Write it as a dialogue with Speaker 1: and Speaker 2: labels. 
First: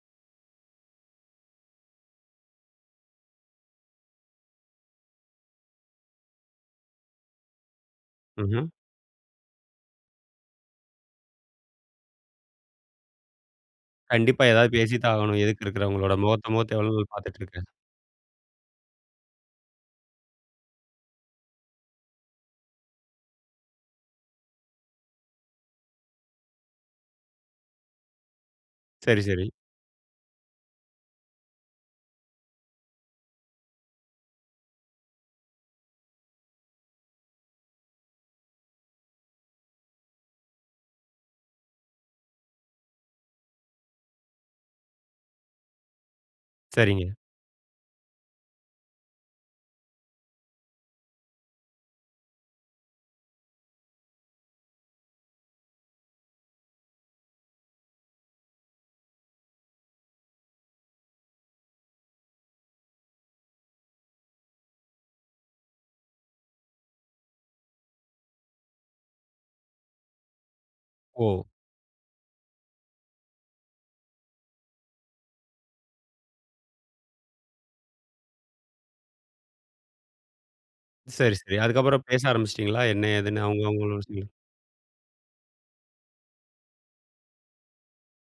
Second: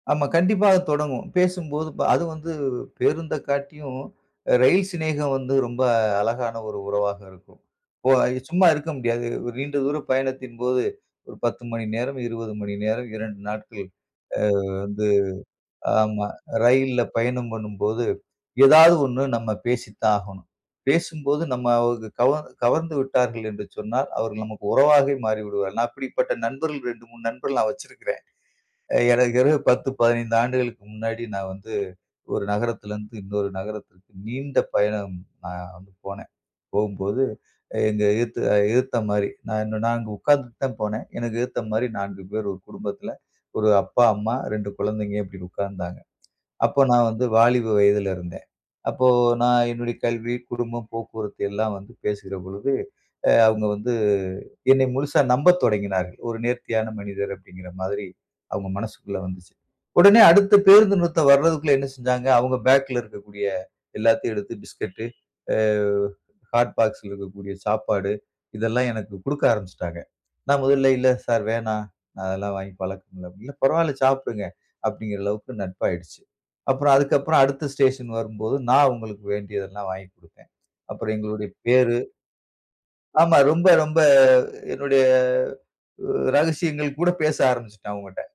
Speaker 1: ஆமா கண்டிப்பா அது தொடங்கும். பேசும்போது பா அதும் வந்து பேருந்த காட்டியும், ரயில் சிநேகம் வந்து ரொம்ப அழகான ஒரு உறவாக இருக்கும். ஓ சும்மா
Speaker 2: ம்ஹம்.
Speaker 1: இருக்க முடியாது. நீண்ட தூர பயணத்தின் போது ஒரு 10 மணி நேரம், 20 மணி நேரம் 2 நாட்கள்
Speaker 2: கண்டிப்பா
Speaker 1: ஆ
Speaker 2: ஏதாது பேசி
Speaker 1: வந்து
Speaker 2: தான் ஆகணும். எதுக்க இருக்கிறவங்களோட.
Speaker 1: ஆமா
Speaker 2: முகத்த முகத்த எவ்வளோ
Speaker 1: ரயில்ல
Speaker 2: தூரம் பாத்துட்டு
Speaker 1: பயணம்
Speaker 2: இருக்க.
Speaker 1: பண்ணும்போது, ஏதாது ஒண்ணு நம்ம பேசித்தான் ஆகணும். பேசும்போது நம்ம கவர்ந் கவர்ந்துவிட்டார்கள் என்று சொன்னால், அவர்கள் நமக்கு உறவாகவே மாறிவிடுவார்கள். நா அப்டிப்பட்ட நண்பர்கள் 2, 3 நண்பர்கள் நான் வெச்சிருக்றேன். ஆ
Speaker 2: சரி, சரி.
Speaker 1: [unintelligible] 10, 15 ஆண்டுகளுக்கு முன்னாடி நான் வந்து ஒரு நகரத்ல இருந்து இன்னொரு நகரத்திற்கு நீண்ட பயணம் நான் போனேன். போம்போது எங்க எதுத்துல எதுத்த மாரி. நான் நான் அங்கே உட்காந்துட்டு தான் போனேன். எனக்கு எதுத்த மாரி 4 பேர் ஒரு குடும்பத்ல. 1 அப்பா, அம்மா, 2 குழந்தைங்க இப்டினு உக்கார்ந்தாங்க. அப்ப நான்
Speaker 2: சரிங்க.
Speaker 1: வந்து வாலிப வயதில இருந்தேன். அப்போ நான் என்னுடைய கல்வி, குடும்பம், போக்குவரத்து எல்லாம் வந்து பேசுகிற பொழுது, அ அவுங்க வந்து என்னை முழுசா நம்பத் தொடங்கினார்கள். "ஒரு நேர்த்தியான மனிதர்" அப்டின்கிற மாதிரி, அவுங்க மனசுக்குள்ள வந்துச்சு. உடனே அடுத்த பேருந்து நிறுத்தம் வர்றதுக்குள்ள என்ன செஞ்சாங்க, அவங்க பேக்ல இருக்கக்கூடிய எல்லாத்தையும் எடுத்து பிஸ்கட்டு, ஆ ஹாட் பாக்ஸ்ல இருக்கக்கூடிய சாப்பாடு இதெல்லாம் எனக்கு குடுக்க ஆரம்பிச்சுட்டாங்க. நான் முதல்ல "இல்ல
Speaker 2: ஓ!
Speaker 1: சார் வேணாம், அதெல்லா வாங்கி பழக்கம் இல்ல". "இல்ல, பரவாயில்ல சாப்டுங்க" அப்டின்கிற அளவுக்கு நட்பாயிடுச்சு. அப்புறம் அதுக்கு அப்புறம் அடுத்த ஸ்டேஷன் வரும்போது நான் அவுங்களுக்கு வேண்டியதல்லாம் வாங்கி குடுத்தேன். அப்புறம்
Speaker 2: சரி,
Speaker 1: எங்களுடைய
Speaker 2: சரி.
Speaker 1: பேரு
Speaker 2: அதுக்கப்புறம் பேச ஆரம்பிச்சிட்டீங்களா? என்ன,
Speaker 1: ஆமா
Speaker 2: ஏதுன்னு அவுங்க
Speaker 1: ரொம்ப, ரொம்ப
Speaker 2: அவுங்களோட. [unintelligible]
Speaker 1: என்னுடைய ரகசியங்கள் கூட பேச ஆரம்பிச்சுட்டேன் அவுங்கிட்ட.